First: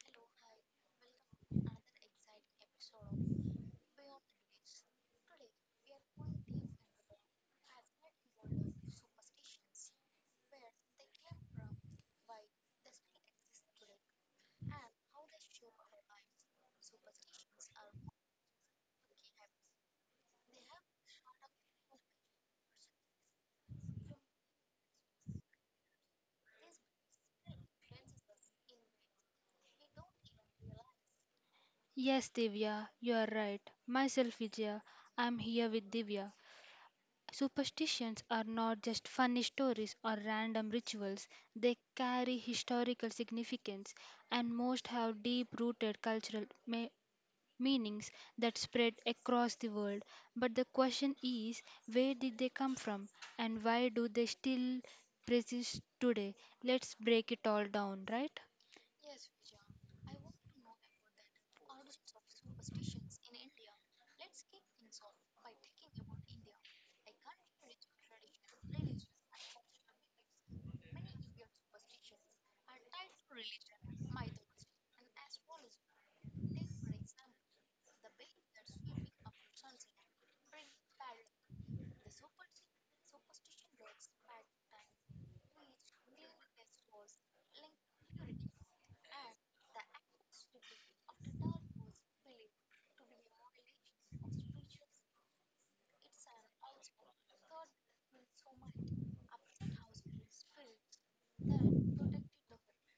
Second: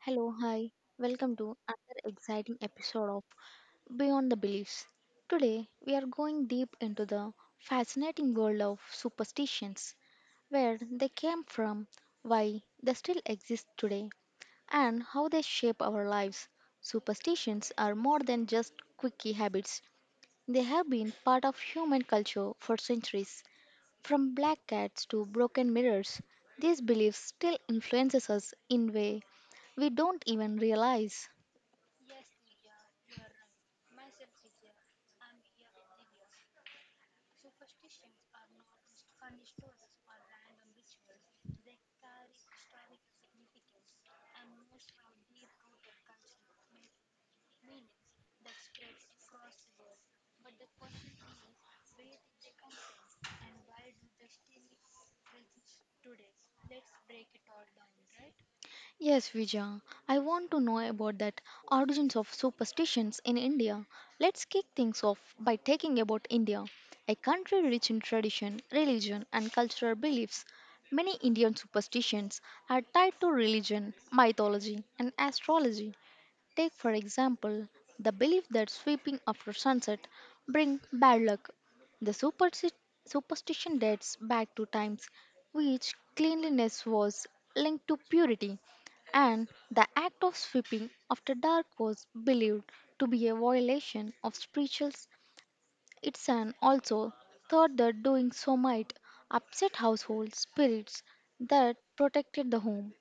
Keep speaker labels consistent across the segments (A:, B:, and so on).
A: Hello, hi, welcome to another exciting episode of Beyond the Beliefs. Today, we are going deep into the fascinating world of superstitions, where they came from, why they still exist today, and how they shape our lives. Superstitions are more than just quirky habits, they have been part of human culture for centuries. From black cats to broken mirrors, these beliefs still influences us in way we don't even realize.
B: Yes, Divya, you are right. Myself, Vijaya, I'm here with Divya. Superstitions are not just funny stories or random rituals, they carry historical significance, and most have deep rooted cultural meanings that spread across the world. But the question is where did they come from, and why do they still persist today? Let's break it all down, right?
A: Yes, Vijay, I want to know about that origins of superstitions in India. Let's kick things off by taking about India, a country rich in tradition, religion and cultural beliefs. Many Indian superstitions are tied to religion, mythology and astrology. Take, for example, the belief that sweeping after sunset brings bad luck. The superstition dates back to times which cleanliness was linked to purity, and the act of sweeping after dark was believed to be a violation of spirituals. It's an also thought that doing so might upset household spirits that protected the home.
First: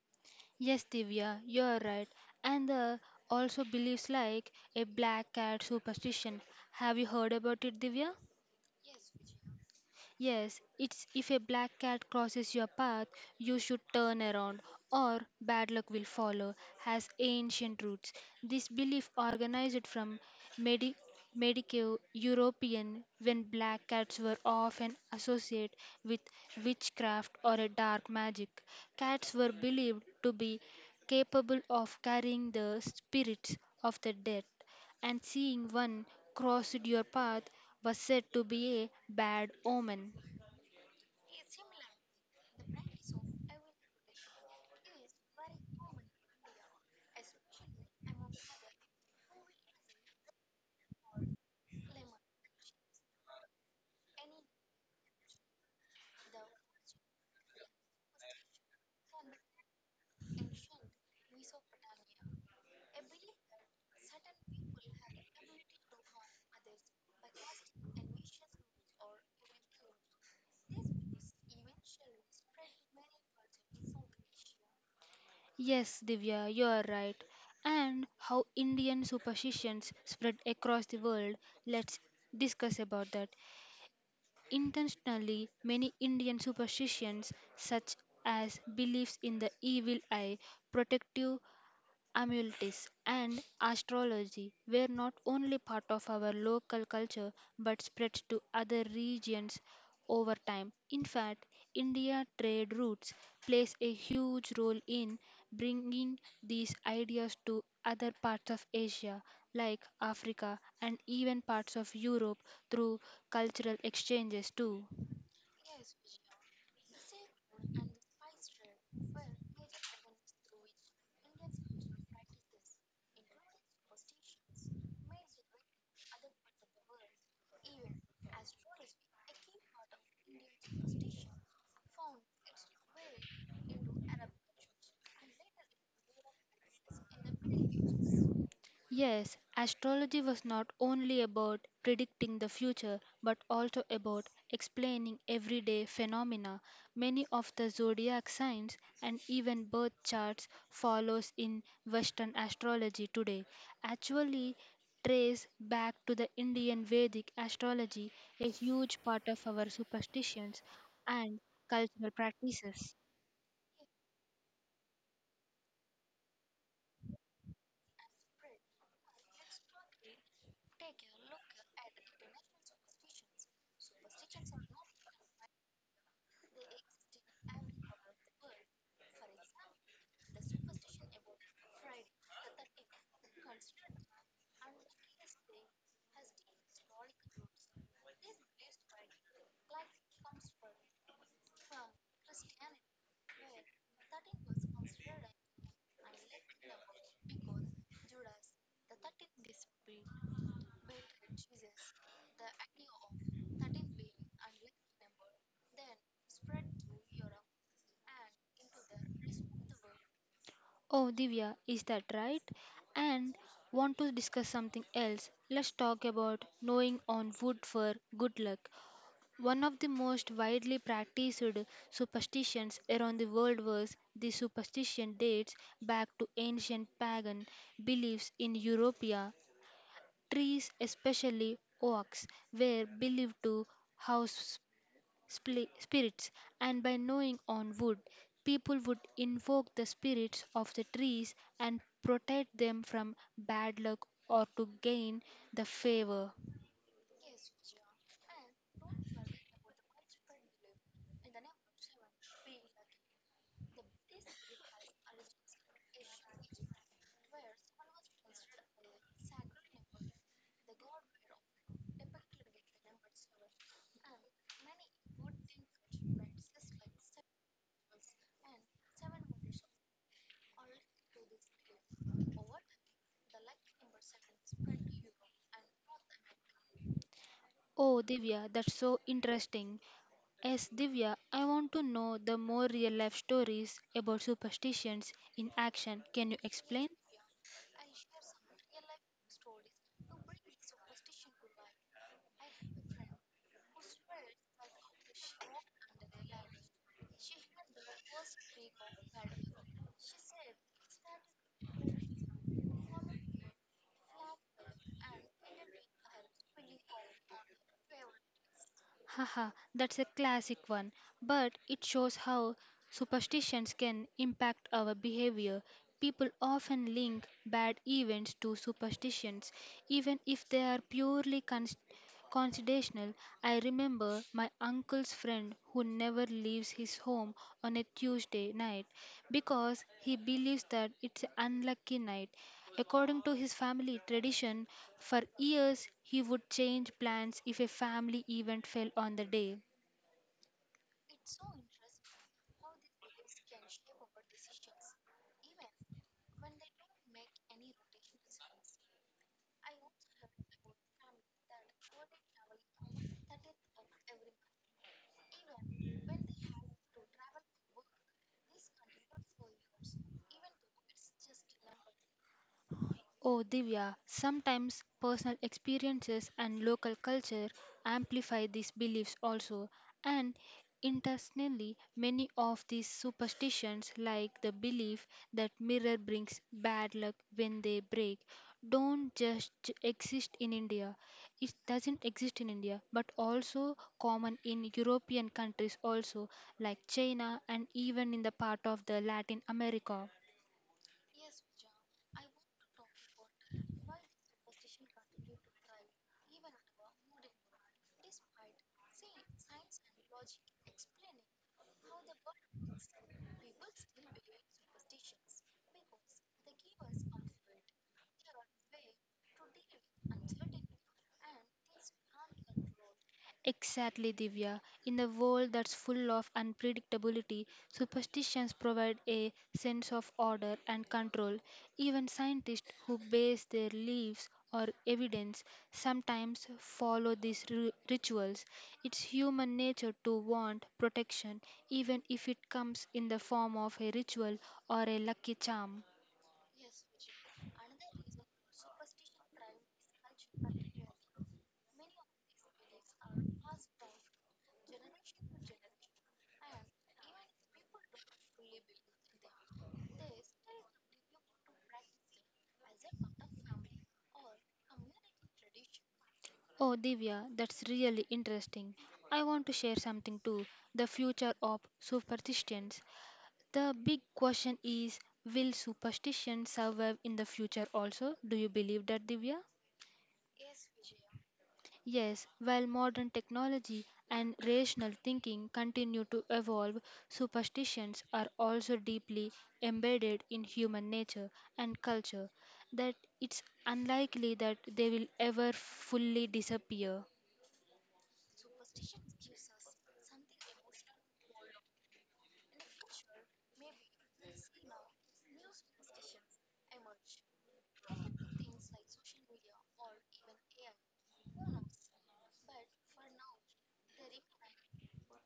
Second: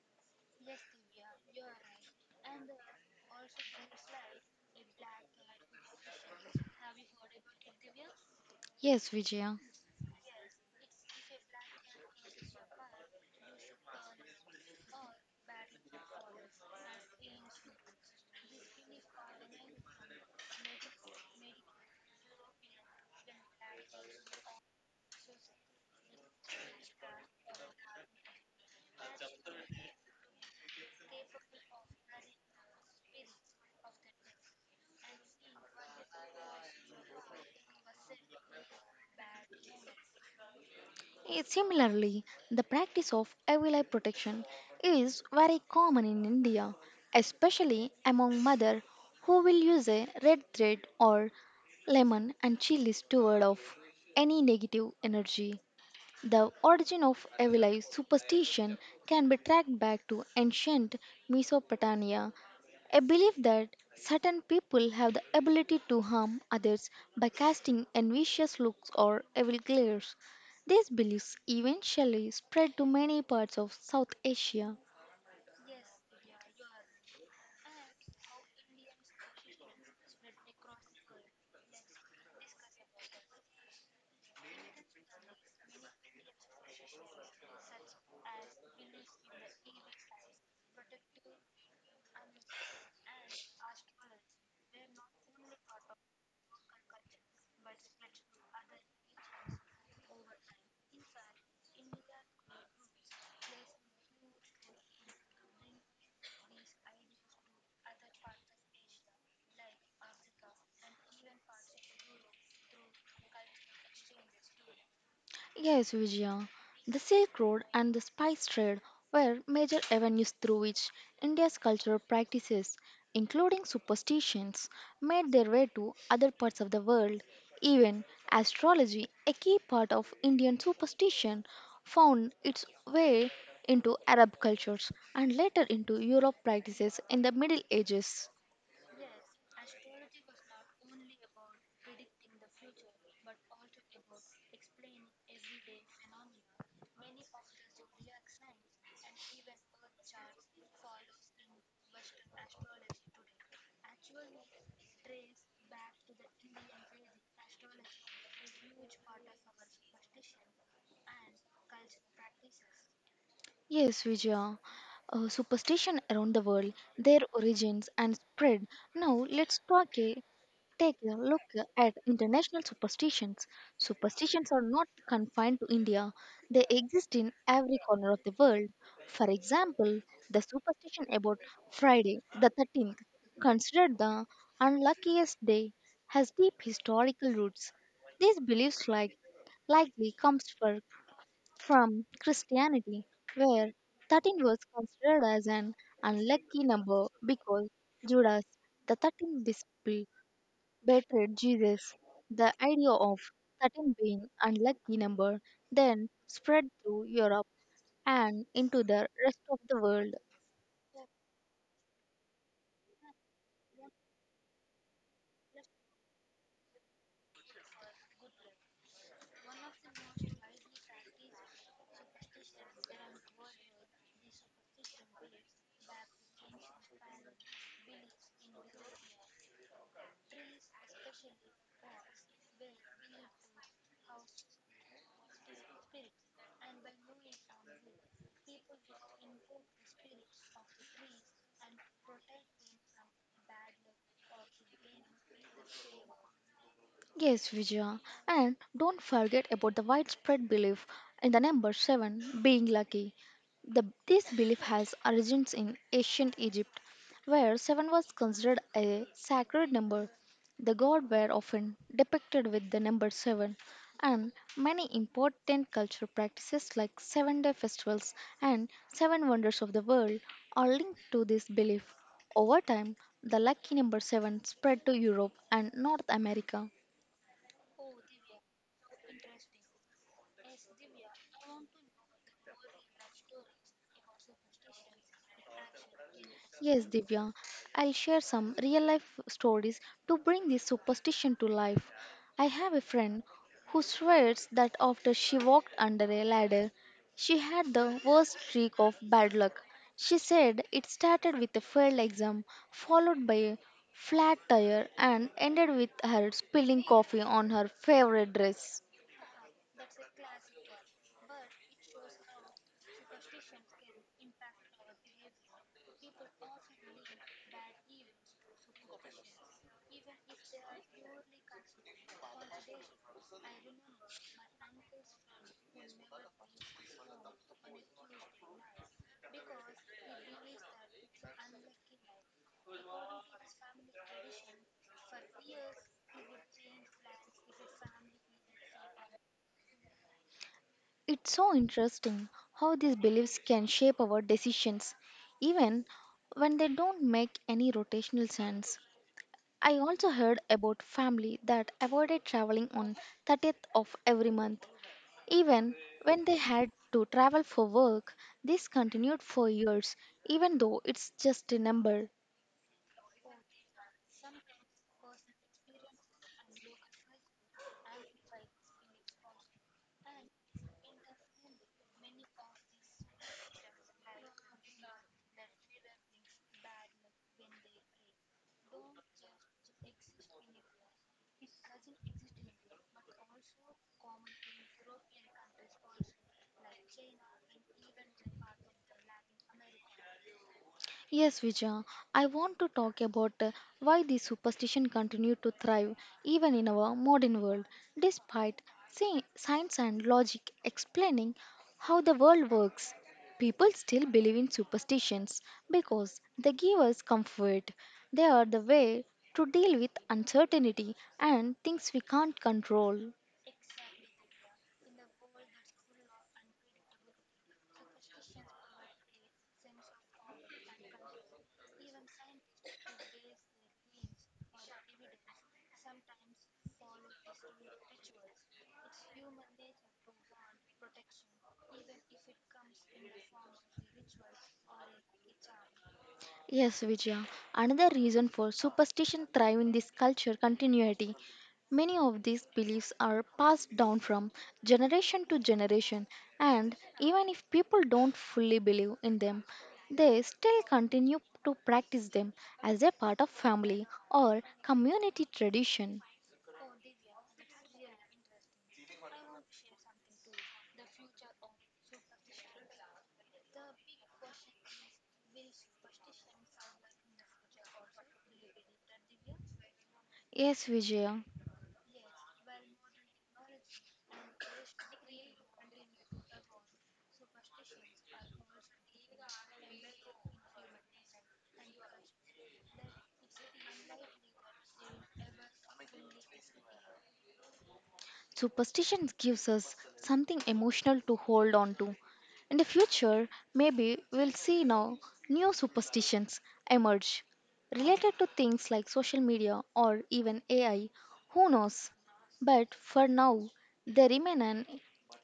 B: Yes, Divya, you're right. And there also beliefs like a black cat superstition. Have you heard about it, Divya?
A: Yes, Vijaya.
B: Yes, it's if a black cat crosses your path, you should turn around, or bad luck will follow, has ancient roots. This belief organized from Medi- Medico European when black cats were often associated with witchcraft or a dark magic. Cats were believed to be capable of carrying the spirits of the dead and seeing one cross your path was said to be a bad omen.
A: Similarly, the practice of avila protection is very common in India, especially among mothers who will use a red thread or lemon and chilies to ward off any negative energy. The origin of Evilai superstition can be tracked back to ancient Mesopotamia, a belief that certain people have the ability to harm others by casting envious looks or evil glares. These beliefs eventually spread to many parts of South Asia.
B: Yes, Divya, you are right. And how Indian superstitions spread across the world, let's discuss about that. Intentionally, many Indian superstitions, such as beliefs in the evil eye, protective amuletics, and astrology were not only part of our local culture but spread to other regions over time. In fact, India trade routes plays a huge role in bringing these ideas to other parts of Asia like Africa and even parts of Europe through cultural exchanges too.
A: Yes, Vijaya. The Silk Road and the spice trade were major avenues through which India's cultural practices, including superstitions, made their way to other parts of the world. Even astrology, a key part of Indian superstition, found its way into Arab cultures and later into Europe practices in the Middle Ages.
B: Yes, astrology was not only about predicting the future but also about explaining everyday phenomena. Many of the zodiac signs and even birth charts follows in western astrology today. Actually trace back to the Indian Vedic astrology, a huge part of our superstitions and cultural practices.
A: Yes, Vijaya. Superstition around the world, their origins and spread. Now let's take a look at international superstitions. Superstitions are not confined to India. They exist in every corner of the world. For example, the superstition about Friday the 13th, considered the unluckiest day, has deep historical roots. These beliefs like likely comes from Christianity, where 13 was considered as an unlucky number because Judas, the 13th disciple, betrayed Jesus. The idea of 13 being unlucky number then spread through Europe and into the rest of the world.
B: Oh, Divya, is that right? And want to discuss something else? Let's talk about knowing on wood for good luck. One of the most widely practiced superstitions around the world was the superstition dates back to ancient pagan beliefs in Europa. Trees, especially oaks, were believed to house spirits, and by knowing on wood, people would invoke the spirits of the trees and protect them from bad luck or to gain the favor.
A: Yes, Vijaya. And don't forget about the widespread belief in the number 7 being lucky. This belief has origins in ancient Egypt, where 7 was considered a sacred number. The gods were often depicted with the number 7, and many important cultural practices like 7-day festivals and 7 wonders of the world are linked to this belief. Over time, the lucky number 7 spread to Europe and North America.
B: Oh, Divya, that's so interesting. Yes, Divya, I want to know the more real life stories about superstitions in action. Can you
A: Yes,
B: explain?
A: Divya, I'll share some real life stories to bring this superstition to life. I have a friend who swears that after she walked under a ladder, she had the worst streak of bad luck. She said it started with a failed exam, followed by a flat tire, and ended with her spilling coffee on her favorite dress.
B: Haha, that's a classic one, but it shows how superstitions can impact our behavior. People often link bad events to superstitions, even if they are purely Coincidental, I remember my uncle's friend who never leaves his home on a Tuesday night because he believes that it's an unlucky night. According to his family tradition, for years he would change plans if a family event fell on the day.
A: It's so interesting how these beliefs can shape our decisions, even when they don't make any rotational sense. I also heard about family that avoided traveling on 30th of every month, even when they had to travel for work. This continued for years, even though it's just a number.
B: Oh, Divya, sometimes personal experiences and local culture amplify these beliefs also, and internationally, many of these superstitions, like the belief that mirror brings bad luck when they break, don't just exist in India. It doesn't exist in India, but also common in European countries also, like China and even in the part of the Latin America.
A: Yes, Vijay, I want to talk about why these superstition continue to thrive even in our modern world, despite science and logic explaining how the world works. People still believe in superstitions because they give us comfort. They are the way to deal with uncertainty and things we can't control.
B: Exactly, Divya. In a world that's full of unpredictability, superstitions provide a sense of order and control. Even scientists who base their beliefs or evidence sometimes follow these rituals. It's human nature to want protection, even if it comes in the form of a ritual or a lucky charm.
A: Yes, Vijaya. Another reason for superstition thrive in this culture continuity. Many of these beliefs are passed down from generation to generation, and even if people don't fully believe in them, they still continue to practice them as a part of family or community tradition.
B: Oh, Divya, that's really interesting. I want to share something too the future of superstitions. The big question is will superstition survive in the future also? Do you believe that, Divya?
A: Yes, Vijaya.
B: Yes, while modern technology and rational thinking continue to evolve, superstitions are also deeply embedded in human nature and culture, that it's unlikely that they will ever fully disappear.
A: Superstition gives us something emotional to hold on to. In the future, maybe we'll see now new superstitions emerge related to things like social media or even AI. Who knows? But for now, they remain an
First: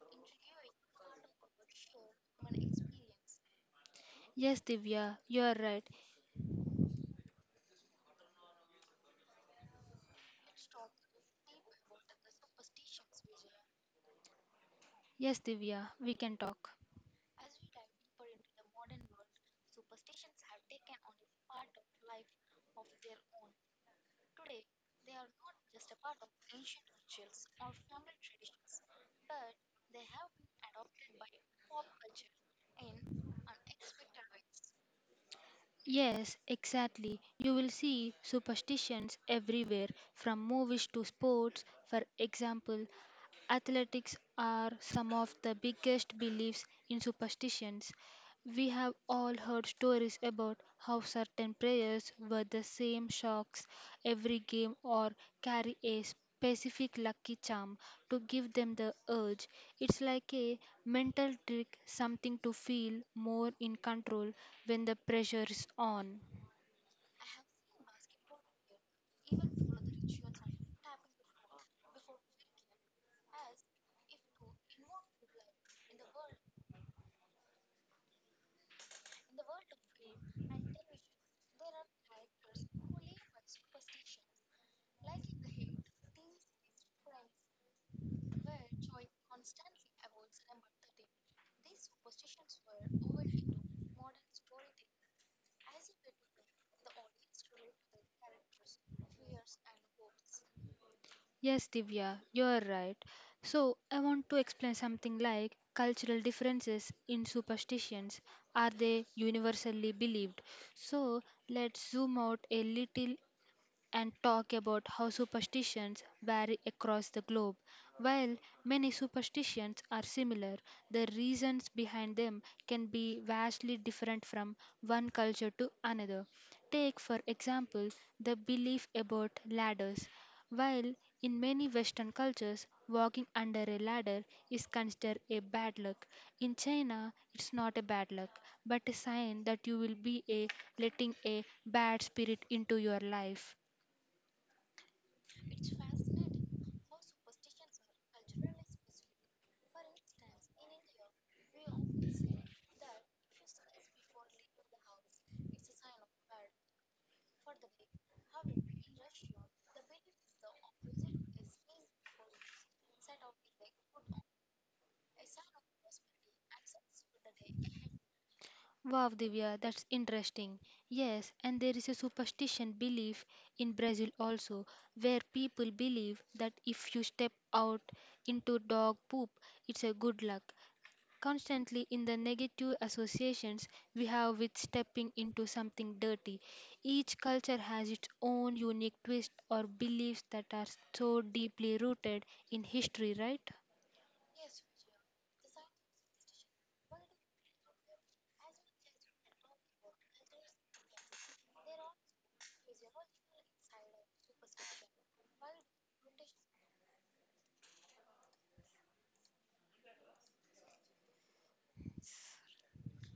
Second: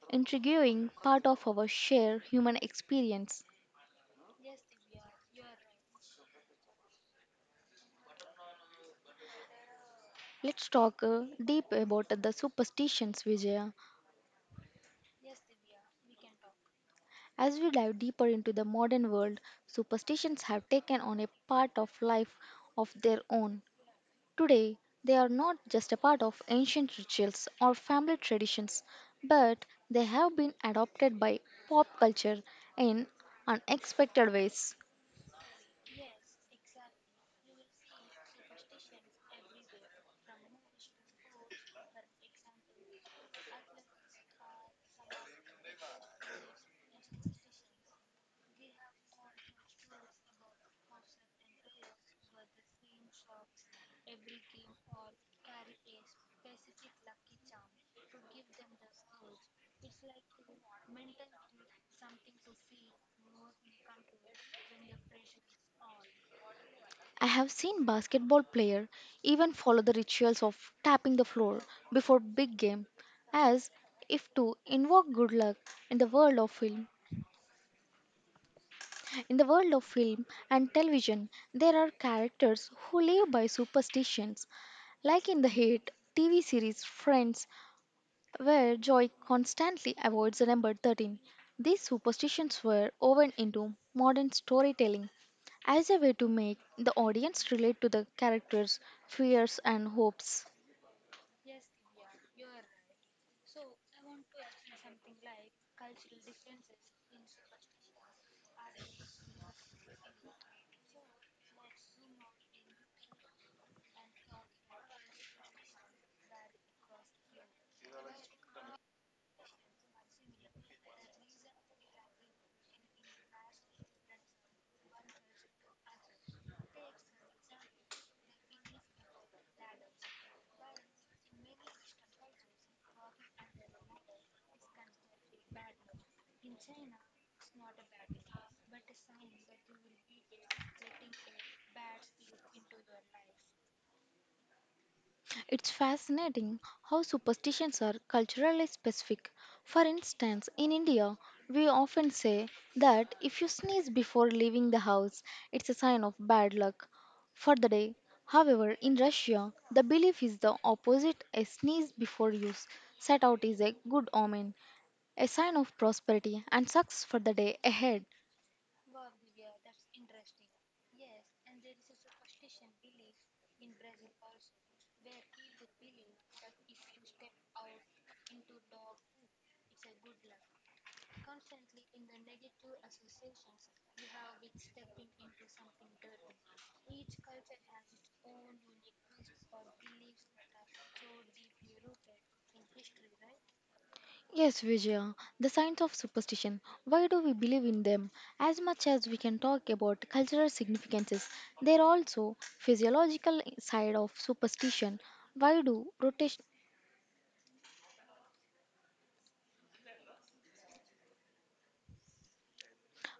A: intriguing part of our shared human experience.
B: Yes, Divya, you are right.
A: Let's talk deep about the superstitions, Vijaya.
B: Yes, Divya, we can talk.
A: As we dive deeper into the modern world, superstitions have taken on a part of life of their own. Today, they are not just a part of ancient rituals or family traditions, but they have been adopted by pop culture in unexpected ways.
B: Yes, exactly. You will see superstitions everywhere, from movies to sports, for example. Athletics are some of the biggest beliefs in superstitions. We have all heard stories about how certain players wear the same socks every game or carry a specific lucky charm to give them the urge. It's like a mental trick, something to feel more in control when the pressure is on.
A: I have seen basketball players even follow the rituals of tapping the floor before big game as if to invoke good luck in the world of film In the world of film and television, there are characters who live by superstitions, like in the hit TV series Friends, where Joy constantly avoids the number 13. These superstitions were woven into modern storytelling as a way to make the audience relate to the characters' fears and hopes.
B: Yes, Divya, you are right. So, I want to explain something like cultural differences in superstitions. Are they universally believed? So, let's zoom out a little and talk about how superstitions vary across the globe. While many superstitions are similar, the reasons behind them can be vastly different from one culture to another. Take, for example, the belief about ladders. While in many Western cultures, walking under a ladder is considered a bad luck, in China, it's not a bad luck, but a sign that you will be a letting a bad spirit into your life.
A: It's fascinating how superstitions are culturally specific. For instance, in India, we often say that if you sneeze before leaving the house, it's a sign of bad luck for the day. However, in Russia, the belief is the opposite a sneeze before set out is a good omen, a sign of prosperity and success for the day ahead.
B: Wow, Divya, that's interesting. Yes, and there is a superstition belief in Brazil also, where people believe that if you step out into dog poop, it's a good luck. Constantly in the negative associations we have with stepping into something dirty, each culture has its own unique twist or beliefs that are so deeply rooted in history, right?
A: Yes, Vijaya, the signs of superstition. Why do we believe in them? As much as we can talk about cultural significances, there are also physiological side of superstition. Why do rotation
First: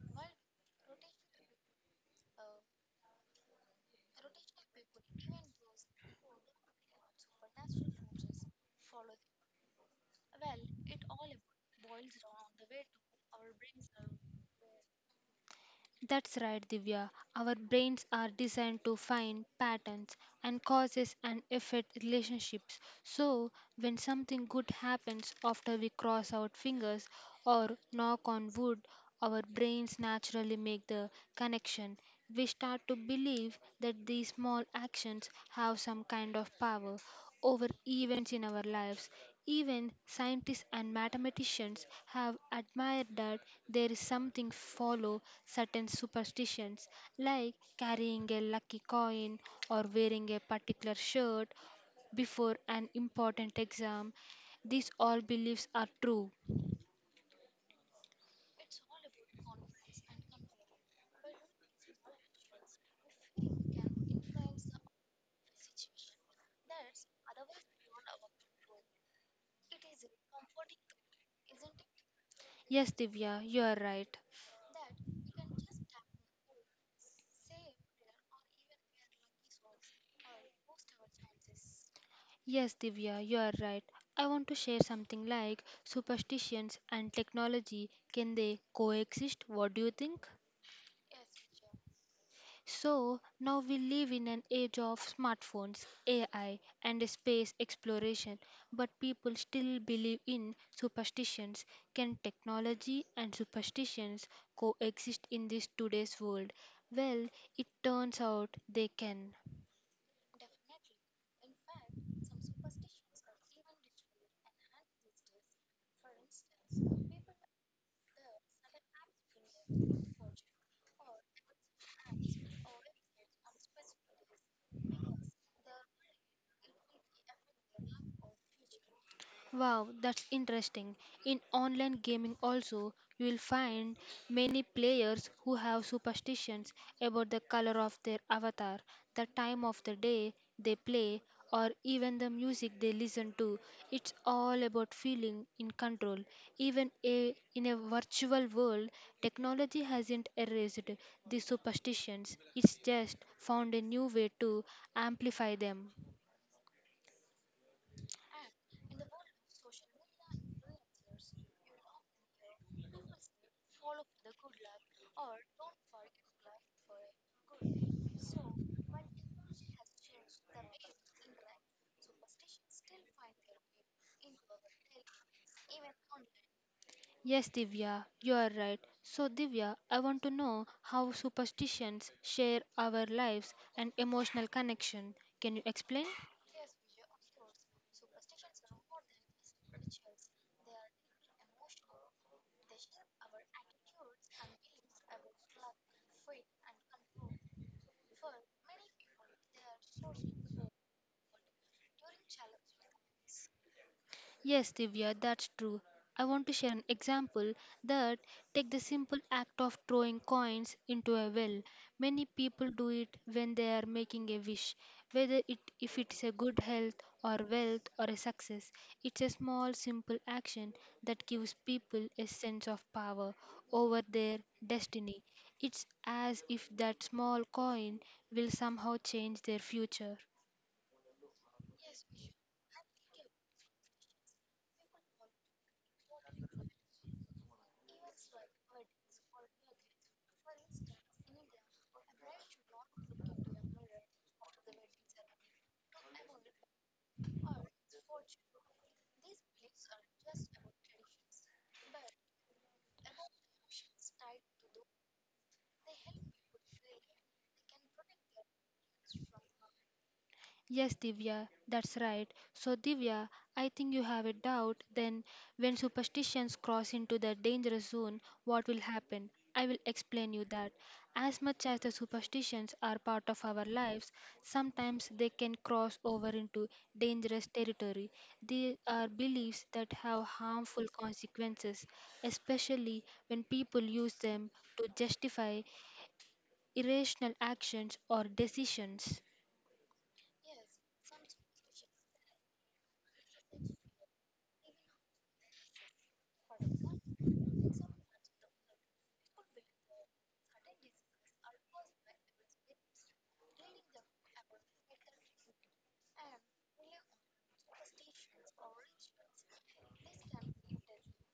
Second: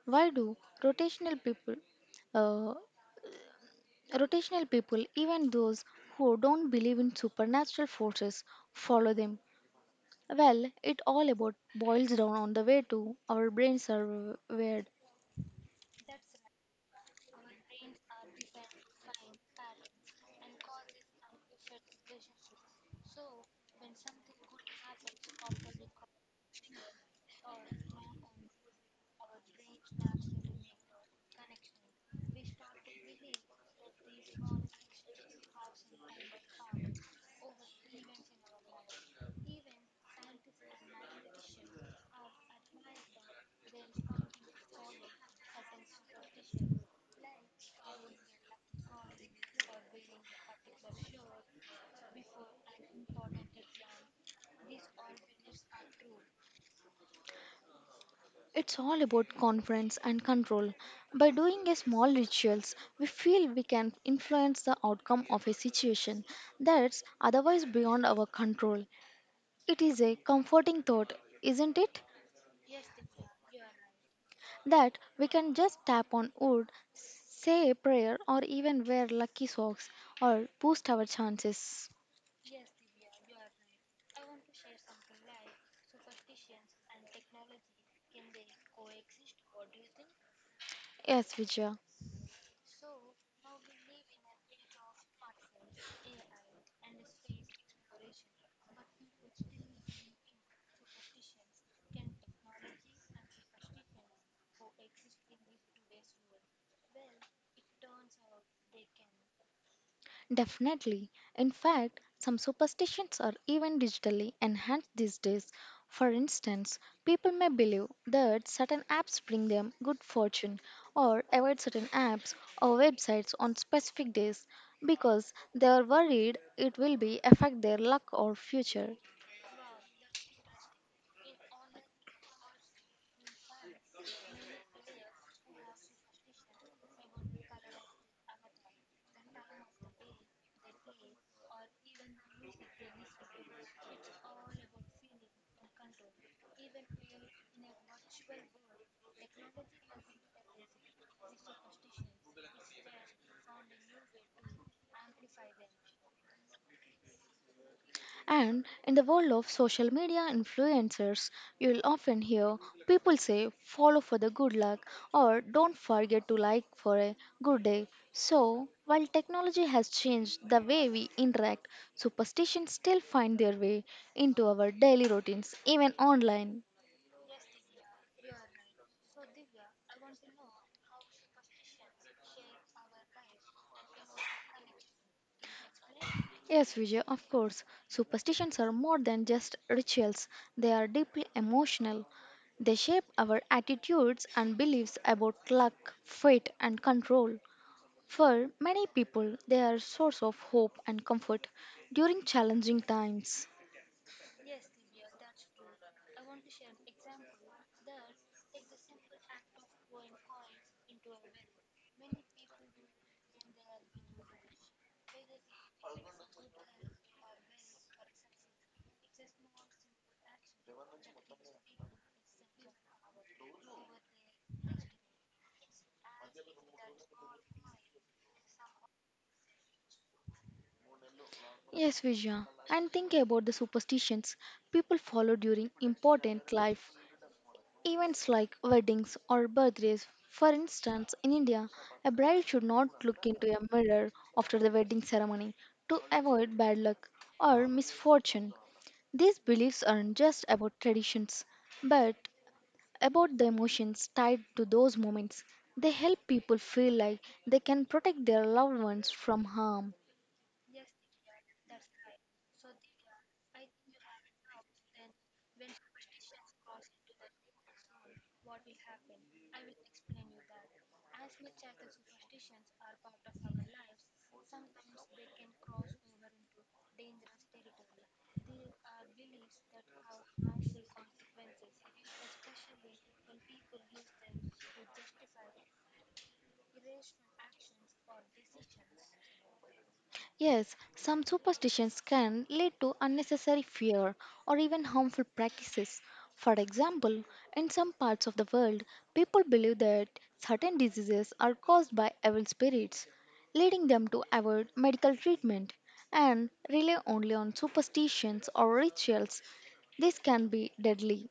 A: why do rotational people uh, rotational people, even those who don't believe in supernatural forces, follow them? Well, it all about boils down on the way to our brains are wired.
B: That's right, Divya. Our brains are designed to find patterns and causes and effect relationships. So, when something good happens after we cross our fingers or knock on wood, our brains naturally make the connection. We start to believe that these small actions have some kind of power over events in our lives. Even scientists and mathematicians have admired that there is something follow certain superstitions like carrying a lucky coin or wearing a particular shirt before an important exam. These all beliefs are true.
A: It's all about confidence and control. By doing a small rituals, we feel we can influence the outcome of a situation that's otherwise beyond our control. It is a comforting thought, isn't it?
B: Yes, Divya, you are right.
A: That we can just tap on wood, say a prayer, or even wear lucky socks or boost our chances.
B: Yes, Divya, you are right. I want to share something like superstitions and technology. Can they coexist? What do you think?
A: Yes, Vijaya.
B: So, now we live in an age of smartphones, AI, and space exploration, but people still believe in superstitions. Can technology and superstitions coexist in this today's world? Well, it turns out they can.
A: Definitely. In fact, some superstitions are even digitally enhanced these days. For instance, people may believe that certain apps bring them good fortune or avoid certain apps or websites on specific days because they are worried it will be affect their luck or future.
B: Wow, that's interesting. In online gaming also, you will find many players who have superstitions about the color of their avatar, the time of the day they play, or even the music they listen to. It's all about feeling in control. Even in a virtual world, technology hasn't erased these superstitions. It's just found a new way to amplify them.
A: And in the world of social media influencers, you'll often hear people say follow for the good luck or don't forget to like for a good day. So, while technology has changed the way we interact, superstitions still find their way into our daily routines, even online.
B: Yes, Divya, you are right. So, Divya, I want to know how superstitions share our lives and emotional connection. Can you explain?
A: Yes, Vijay, of course. Superstitions are more than just rituals, they are deeply emotional. They shape our attitudes and beliefs about luck, fate, and control. For many people, they are a source of hope and comfort during challenging times.
B: Yes, Divya, that's true. I want to share an example that take the simple act of throwing coins into a well. Many people do it when they are making a wish, whether it if it's a good health or wealth or a success. It's a small simple action that gives people a sense of power over their destiny. It's as if that small coin will somehow change their future.
A: Yes, Vijaya, and think about the superstitions people follow during important life events like weddings or birthdays. For instance, in India, a bride should not look into a mirror after the wedding ceremony to avoid bad luck or misfortune. These beliefs aren't just about traditions, but about the emotions tied to those moments. They help people feel like they can protect their loved ones from harm.
B: Yes, Divya, that's right. So, Divya, I think you have a doubt. Then, when superstitions cross into the dangerous zone, what will happen? I will explain you that. As much as the superstitions are part of our lives, sometimes they can cross over into dangerous territory. They are beliefs that have harmful consequences, especially when people use them to justify irrational actions or decisions.
A: Yes, some superstitions can lead to unnecessary fear or even harmful practices. For example, in some parts of the world, people believe that certain diseases are caused by evil spirits, leading them to avoid medical treatment and rely only on superstitions or rituals. This can be deadly.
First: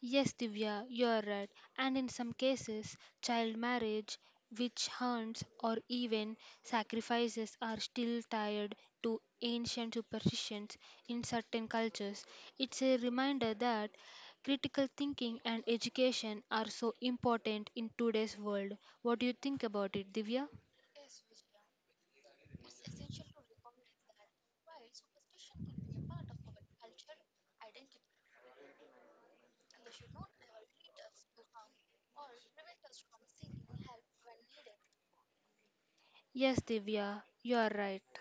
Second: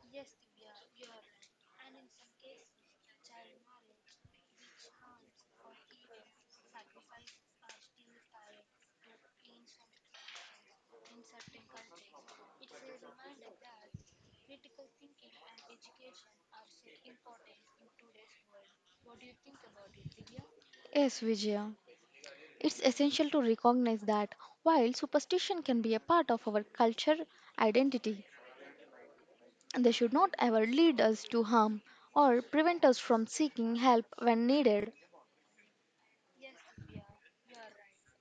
B: Yes, Divya, you are right. And in some cases, child marriage, witch hunts, or even sacrifices are still tied to ancient superstitions in certain cultures. It's a reminder that critical thinking and education are so important in today's world. What do you think about it, Divya?
A: Yes, Vijaya. It's essential to recognize that while superstition can be a part of our culture identity, they should not ever lead us to harm or prevent us from seeking help when needed.
B: Yes, Divya, you are right.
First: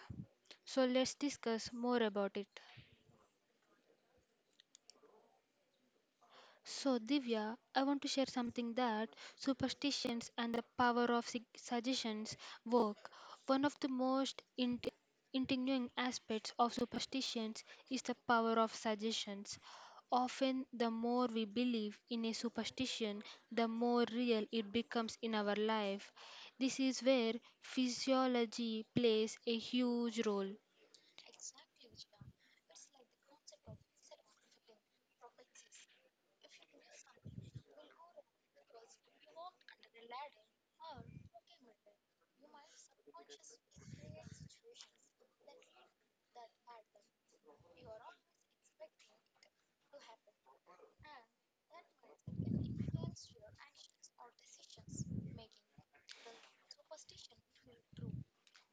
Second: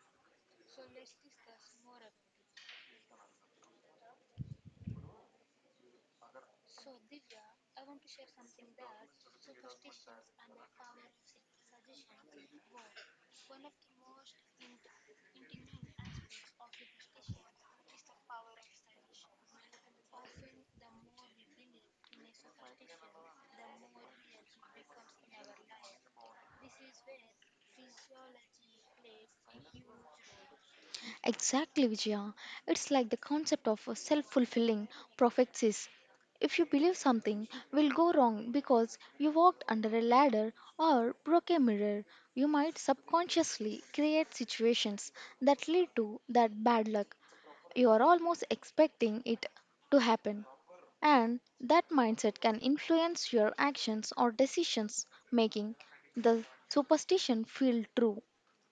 B: So let's discuss more about it. So, Divya, I want to share something that superstitions and the power of suggestions work. One of the most intriguing aspects of superstitions is the power of suggestions. Often, the more we believe in a superstition, the more real it becomes in our life. This is where physiology plays a huge role.
A: Exactly, Vijaya. It's like the concept of a self fulfilling prophecies. If you believe something will go wrong because you walked under a ladder or broke a mirror, you might subconsciously create situations that lead to that bad luck. You are almost expecting it to happen. And that mindset can influence your actions or decisions, making the superstition feel true.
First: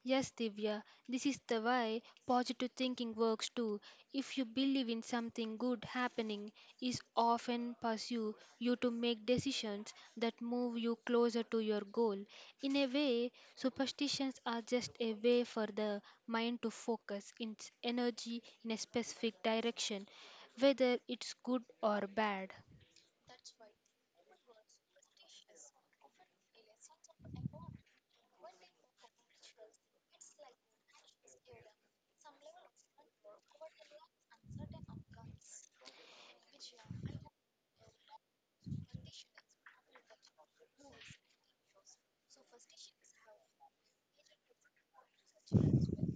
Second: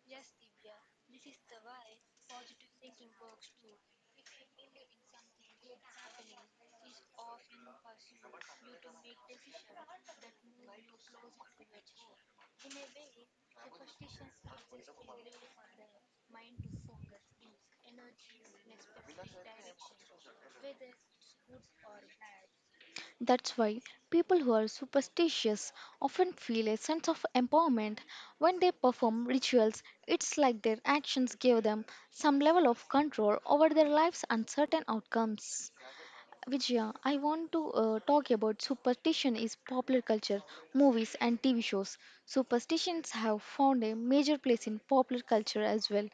B: Yes, Divya, this is the way positive thinking works too. If you believe in something good happening, it often pursue you to make decisions that move you closer to your goal. In a way, superstitions are just a way for the mind to focus its energy in a specific direction, whether it's good or bad.
A: That's why people who are superstitious often feel a sense of empowerment when they perform rituals. It's like their actions give them some level of control over their life's uncertain outcomes. Vijaya, I want to talk about superstition is popular culture, movies and TV shows. Superstitions have found a major place in popular culture as well.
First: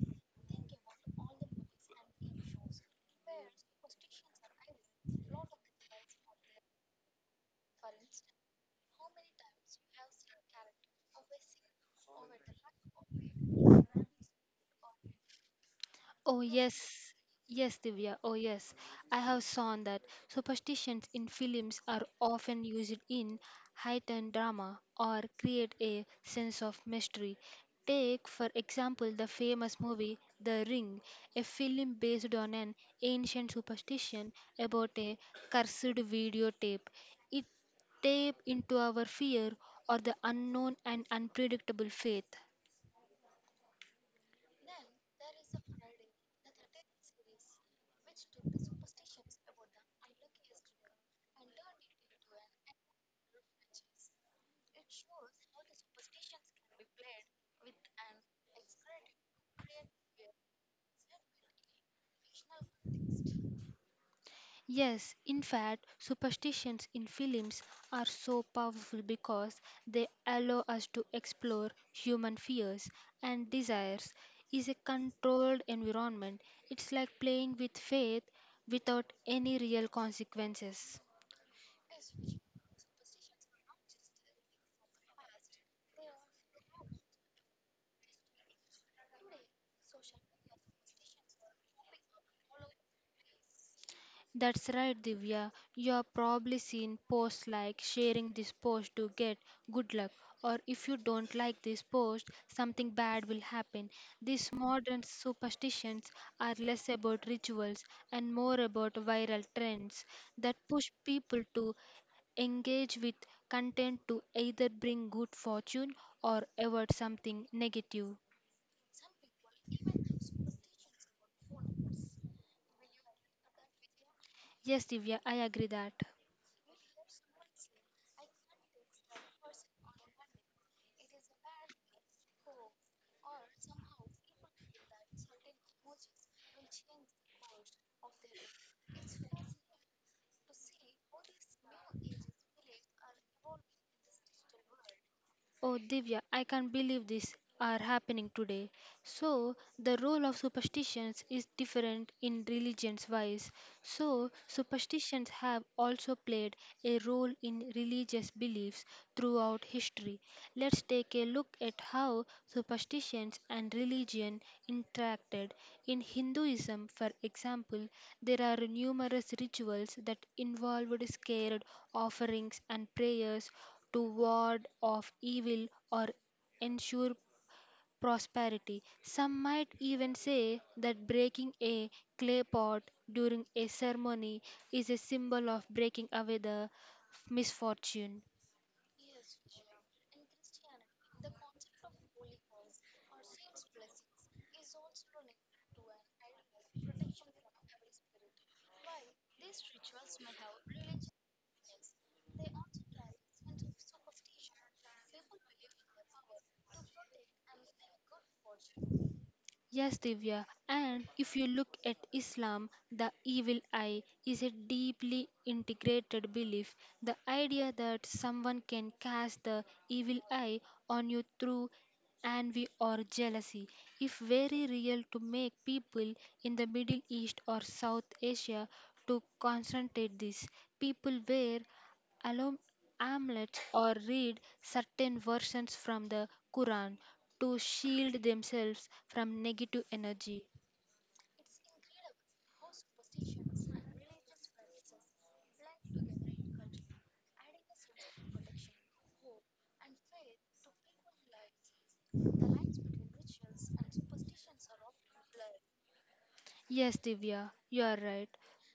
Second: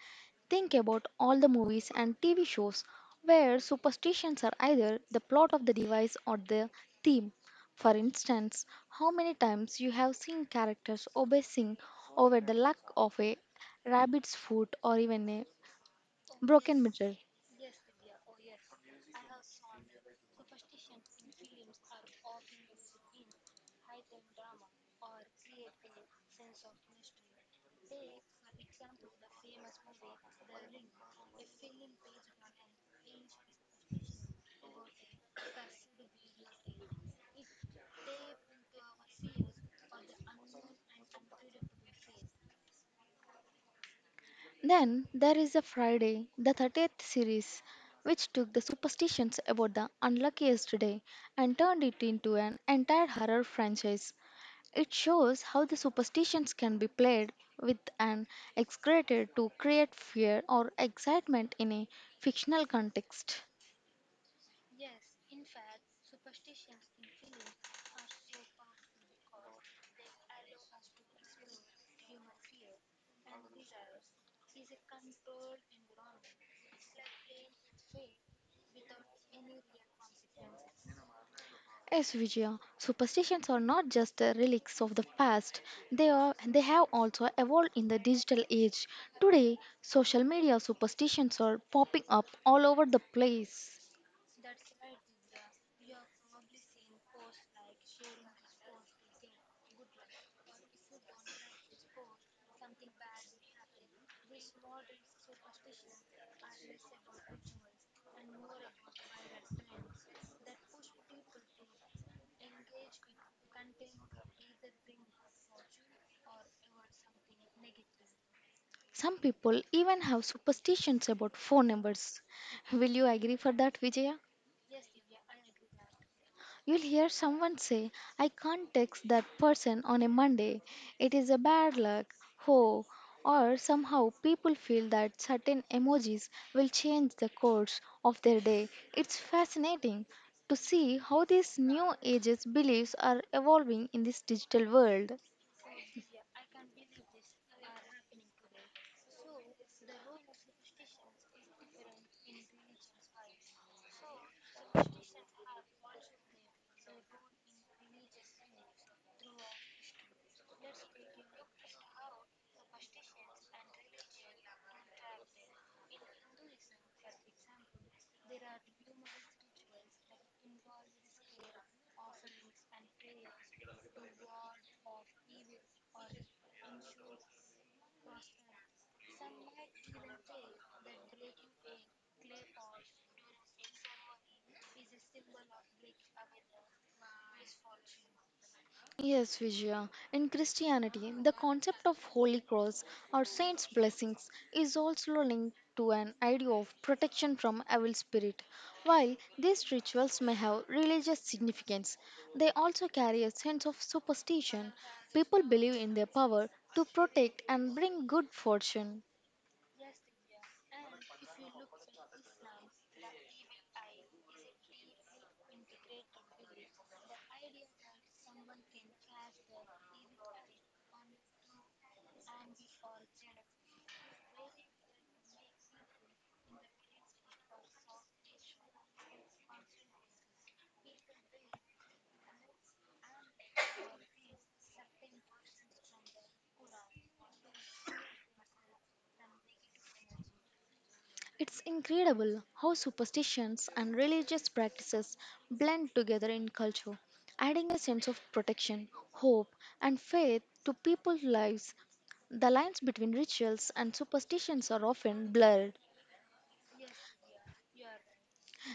A: Think about all the movies and TV shows where superstitions are either the plot of the device or the theme. For instance, how many times you have seen characters obsessing over the luck of a rabbit's foot or even a
B: Oh,
A: broken
B: yes.
A: mirror?
B: Yes, Divya. Oh, yes. I have seen that superstitions in films are often used in heightened drama or create a sense of mystery. Take, for example, the famous movie The Ring, a film based on an ancient superstition about a cursed videotape. It tape into our fear or the unknown and unpredictable faith.
A: Then there is a Friday, the 30th series, which took the superstitions about the unluckiest day and turned it into an entire horror franchise. It shows how the superstitions can be played with and exaggerated to create fear or excitement in a fictional context.
B: Yes, in fact, superstitions in films are so powerful because they allow us to explore human fears and desires is a controlled environment. It's like playing with faith without any real consequences.
A: Yes, Vijaya. Superstitions are not just the relics of the past. They are they have also evolved in the digital age. Today, social media superstitions are popping up all over the place.
B: That's right, Divya. You have probably seen posts like sharing this post to get good luck, or if you don't like this post, something bad will happen. These modern superstitions are less about rituals and more about viral trends that push people to engage with content to either bring good fortune or avert something negative.
A: Some people even have superstitions about phone numbers. Will you agree for that, Vijaya?
B: Yes, Divya, I agree that.
A: You'll hear someone say, I can't text that person on a Monday. It is a bad luck. Ho. Or somehow people feel that certain emojis will change the course of their day. It's fascinating to see how these new ages beliefs are evolving in this digital world.
B: Oh, Divya, I can't believe this are happening today. So, the role of superstitions is different in religions wise. So, superstitions have also played a role in religious beliefs throughout history. Let's take a look at how superstitions and religion interacted. In Hinduism, for example, there are numerous rituals that involved scared offerings and prayers to ward off evil or ensure prosperity. Some might even say that breaking a clay pot during a ceremony is a symbol of breaking away the misfortune.
A: Yes, Vijaya. In Christianity, the concept of Holy Cross or Saints' blessings is also linked to an idea of protection from evil spirit. While these rituals may have religious significance, they also carry a sense of superstition. People believe in their power to protect and bring good fortune.
B: Yes, Divya. And if you look at Islam, the evil eye is a deeply integrated belief. The idea that someone can cast the evil eye on you through envy or jealousy is very real to make people in the Middle East or South Asia to concentrate this. People wear alum- amulets or read certain versions from the Quran to shield themselves from negative energy.
A: It's incredible how superstitions and religious practices blend together in culture, adding a sense of protection, hope, and faith to people's lives. The lines between rituals and superstitions are often blurred,
B: Yes, Divya, you are right.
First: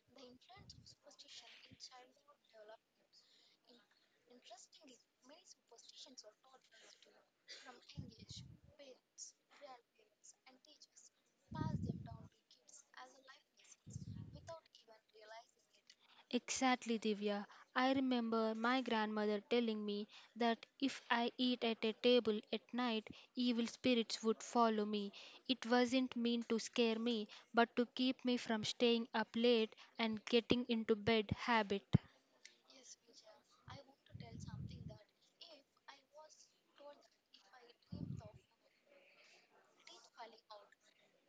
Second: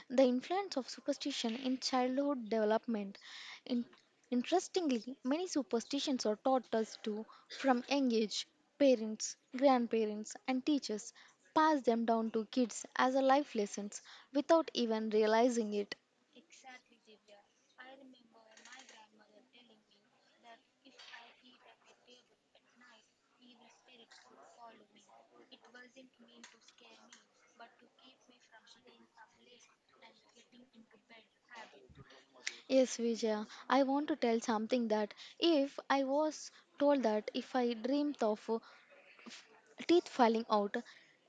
A: the influence of superstition in childhood development. In- interestingly, many superstitions are taught us to from young age. Parents, grandparents, and teachers pass them down to kids as a life lessons without even realizing it.
B: Exactly, Divya. I remember my grandmother telling me that if I eat at a table at night, evil spirits would follow me. It wasn't meant to scare me, but to keep me from staying up late and getting into bed habit.
A: Yes, Vijaya, I want to tell something that if I was told that if I dreamt of teeth falling out,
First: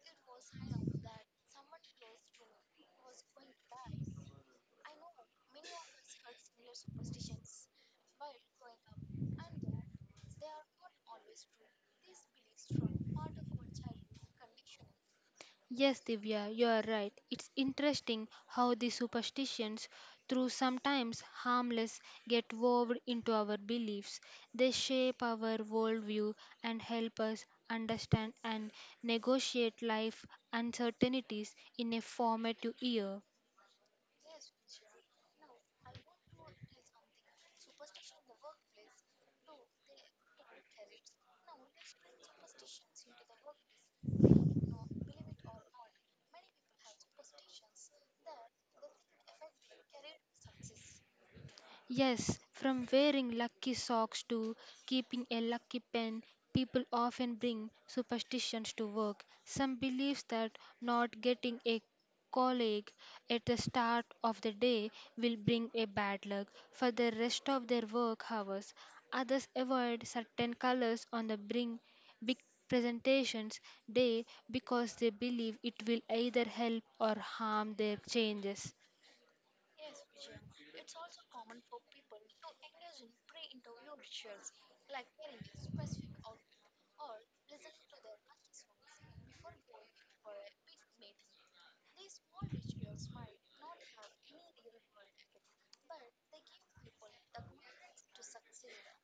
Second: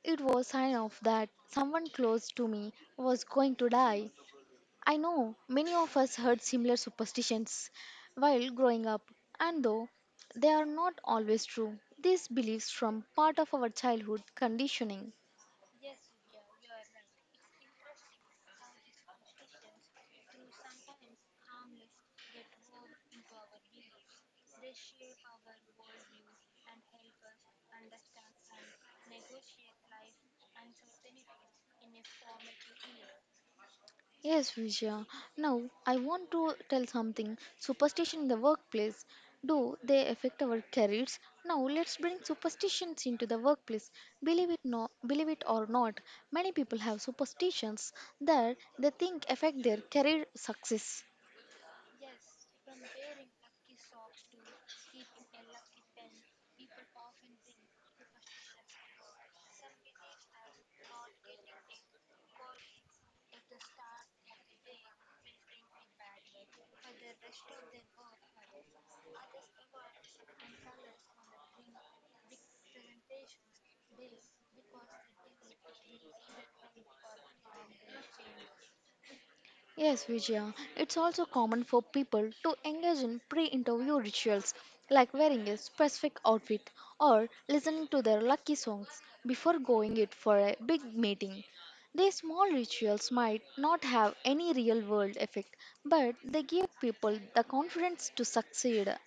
A: it was sign of that someone close to me was going to die. I know many of us heard similar superstitions while growing up, and though they are not always true, these beliefs from part of our childhood conditioning.
B: Yes, Divya, you are right. It's interesting how the superstitions, through sometimes harmless, get woven into our beliefs. They shape our worldview and help us understand and negotiate life uncertainties in a formative year.
A: Yes, Vijaya. Now, I want to tell something. Superstition in the workplace. Do they affect our careers? Now, let's bring superstitions into the workplace. Believe it or not, many people have superstitions that they think affect their career success.
B: Yes, from wearing lucky socks to keeping a lucky pen, people often bring superstitions to work. Some believe that not getting a colleague at the start of the day will bring a bad luck for the rest of their work hours. Others avoid certain colors on the bring big presentations day because they believe it will either help or harm their changes.
A: Yes, Vijaya. It's also common for people to engage in pre interview rituals like wearing a specific outfit or listening to their lucky songs before going it for a big meeting. These small rituals might not have any real world effect, but they give people the confidence to succeed.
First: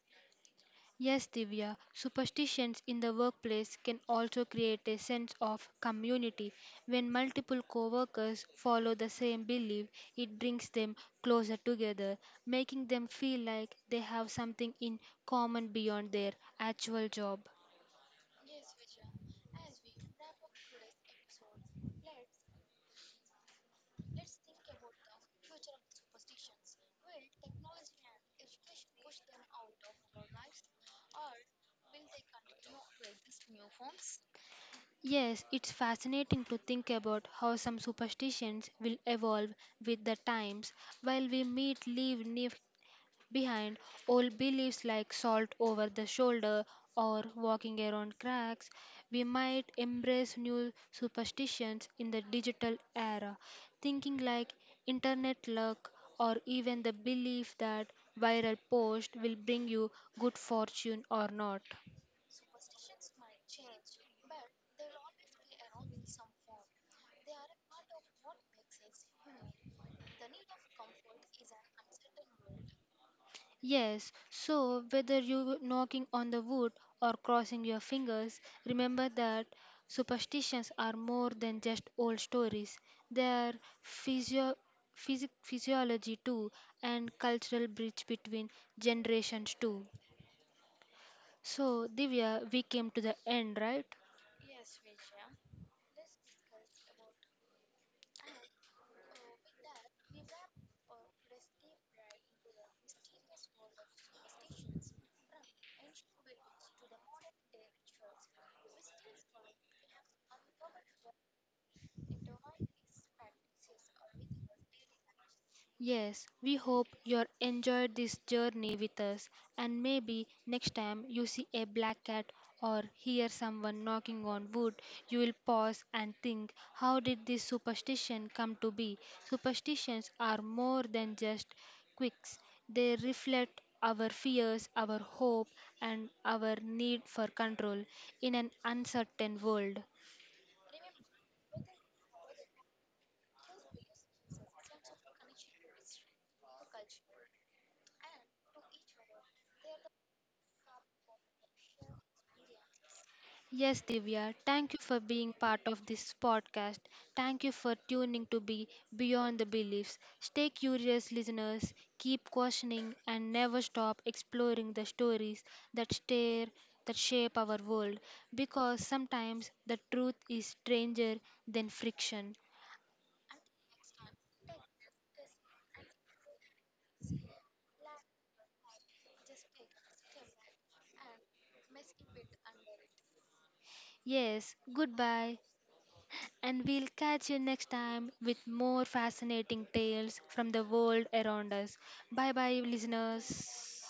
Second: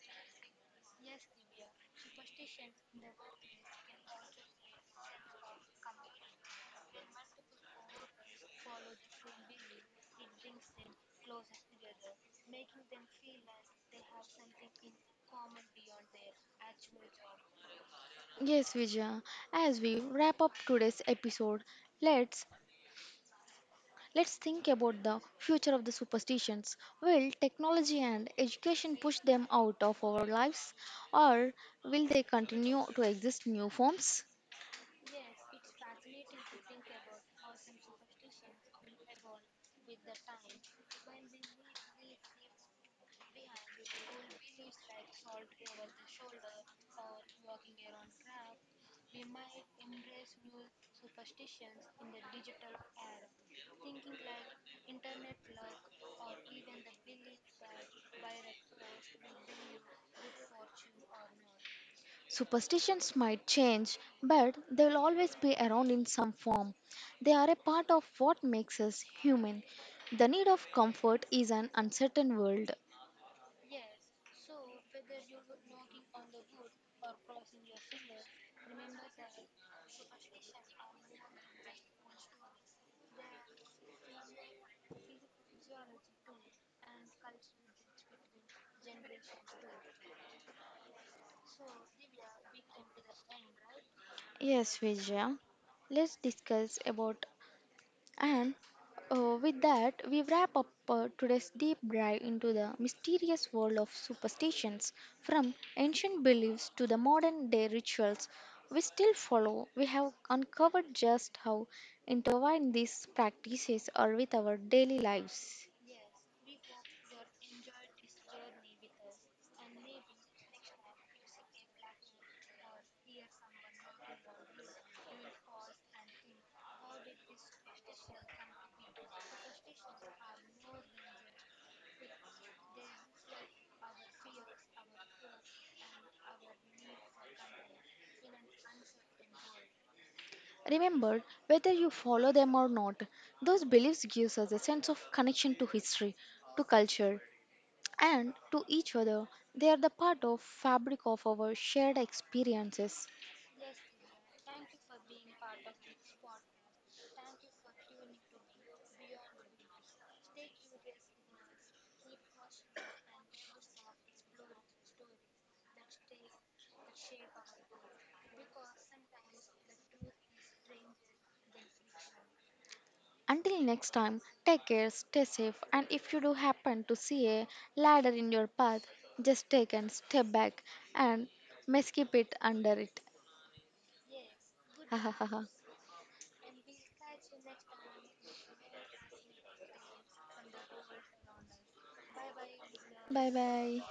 B: Yes, Divya, superstitions in the workplace can also create a sense of community. When multiple coworkers follow the same belief, it brings them closer together, making them feel like they have something in common beyond their actual job.
A: Yes, Vijaya. As we wrap up today's episode, let's Let's think about the future of the superstitions. Will technology and education push them out of our lives, or will they continue to exist in new forms?
B: Yes, it's fascinating to think about how some superstitions will evolve with the times. While we meet, live, behind old beliefs like salt over the shoulder or walking around cracks, we might embrace new superstitions in the digital era, thinking like internet luck or even the belief that viral post will bring you good fortune or not.
A: Superstitions might change, but they will always be around in some form. They are a part of what makes us human. The need of comfort is an uncertain world.
B: Yes, so whether you knocking on the wood or crossing your fingers, remember that superstitions are more than just old stories. They are physio- physiology too and cultural bridge between generations too. So Divya, we came to the end, right?
A: Yes, Vijaya. Let's discuss about And With that, we wrap up today's deep dive into the mysterious world of superstitions. From ancient beliefs to the modern day rituals we still follow, we have uncovered just how intertwined these practices are with our daily lives.
B: Yes, we hope you enjoyed this journey with us, and maybe next time you see a black cat or hear someone knocking on wood, you will pause and think, how did this superstition come to be? Superstitions are more than just quirks; they reflect our fears, our hope, and our need for control in an uncertain world.
A: Remember, whether you follow them or not, those beliefs gives us a sense of connection to history, to culture, and to each other. They are the part of fabric of our shared experiences.
B: Yes, Divya, thank you for being part of this podcast. Thank you for tuning to be Beyond the Beliefs. Stay curious, listeners, keep questioning, and never stop exploring the stories that stare that shape our world because sometimes the truth is stranger than friction.
A: Until next time, take care, stay safe, and if you do happen to see a ladder in your path, just take and step back and may skip it under it.
B: Yes, goodbye, and we'll catch you next time with more fascinating tales from the world around us. Bye bye,
A: bye bye.
B: listeners.